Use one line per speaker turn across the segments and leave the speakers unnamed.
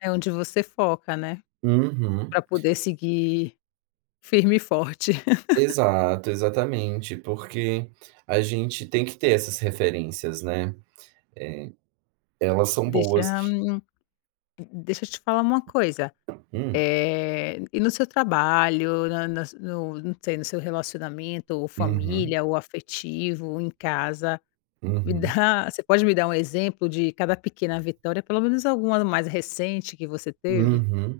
É onde você foca, né.
Uhum.
Para poder seguir firme e forte.
Exato, exatamente, porque a gente tem que ter essas referências, né. Eh, elas são boas.
Deixa, hum, deixa eu te falar uma coisa,
Hum.
eh, e no seu trabalho, na na s no não sei, no seu relacionamento, ou
Uhum.
família ou afetivo em casa, me
Uhum.
dá Você pode me dar um exemplo de cada pequena vitória, pelo menos algumas mais recente, que você teve?
Uhum.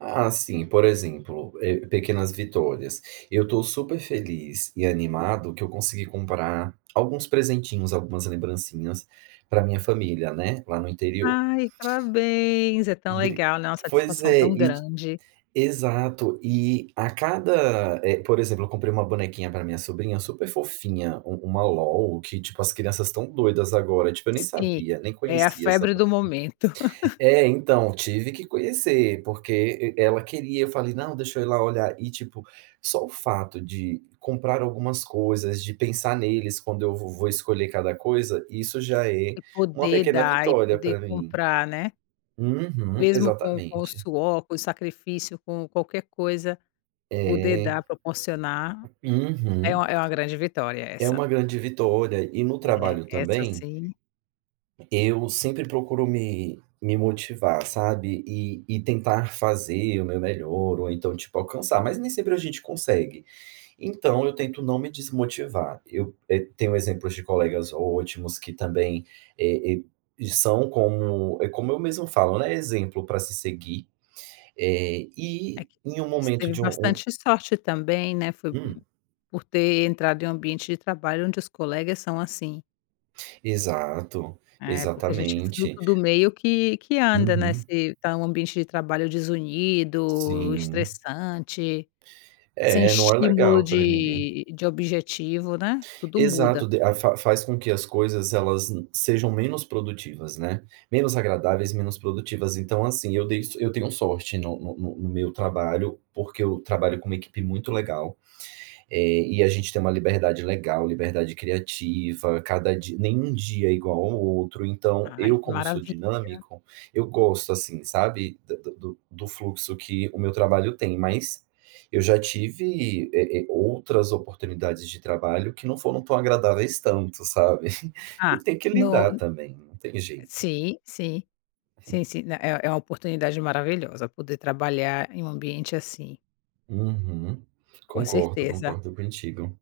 Ah, assim, por exemplo, eh, pequenas vitórias, eu estou super feliz e animado que eu consegui comprar alguns presentinhos, algumas lembrancinhas para minha família, né, lá no interior.
Ai, parabéns. É tão
D
legal, né, uma
pois
satisfação
é,
tão
et
grande.
exato, e a cada, eh, por exemplo, eu comprei uma bonequinha para minha sobrinha, super fofinha, u uma LOL que, tipo, as crianças estão doidas agora, tipo, eu nem
Sim,
sabia, nem
é a
conhecia essa
febre do
boneca.
momento.
É, então, tive que conhecer, porque e ela queria, eu falei: "Não, deixa eu ir lá olhar", e tipo, só o fato de comprar algumas coisas, de pensar neles quando eu vo vou escolher cada coisa, isso já é
E
uma
poder
pequena
dar e
vitória
poder
para mim.
comprar, né.
Uhum,
Mesmo com com o
exatamente.
suor, com o sacrifício, com qualquer coisa, poder
É.
dar, proporcionar, é
Uhum.
uma é uma grande vitória,
É
essa.
uma grande vitória, e no
É,
trabalho
essa
também
sim.
eu sempre procuro me me motivar, sabe, e e tentar fazer o meu melhor ou então, tipo, alcançar, mas nem sempre a gente consegue, então eu tento não me desmotivar. Eu, eh, tenho exemplos de colegas ótimos, que também, eh eh, e são como, eh, como eu mesmo falo, né, exemplo para se seguir, eh,
É
e
q
em um
você
momento
teve
de um um
bastante sorte também, né, foi p
Hum.
por ter entrado em um ambiente de trabalho onde os colegas são assim.
Exato,
É, porque a gente é
exatamente.
fruto do meio que que anda, né, se
Uhum.
está em um ambiente de trabalho desunido,
Sim.
estressante, sem
É, não é
estímulo
legal para ninguém.
de de objetivo, né. Tudo
Exato,
muda.
de fa faz com que as coisas elas n sejam menos produtivas, né. Menos agradáveis, menos produtivas, então assim, eu dei so isso eu tenho sorte no no no meu trabalho, porque eu trabalho com uma equipe muito legal, eh, e a gente tem uma liberdade legal, liberdade criativa, cada dia nem um dia é igual ao outro, então,
Ai,
eu
que
como sou
maravilha.
dinâmico, eu gosto, assim, sabe, d do do fluxo que o meu trabalho tem, mas eu já tive, eh eh, outras oportunidades de trabalho, que não foram tão agradáveis tanto, sabe, e
Ah,
tem que
no
lidar
n
também, não tem jeito.
sim, sim, sim, sim, n é é a oportunidade maravilhosa, poder trabalhar em um ambiente assim.
Uhum.
Com
Concordo,
certeza.
concordo contigo.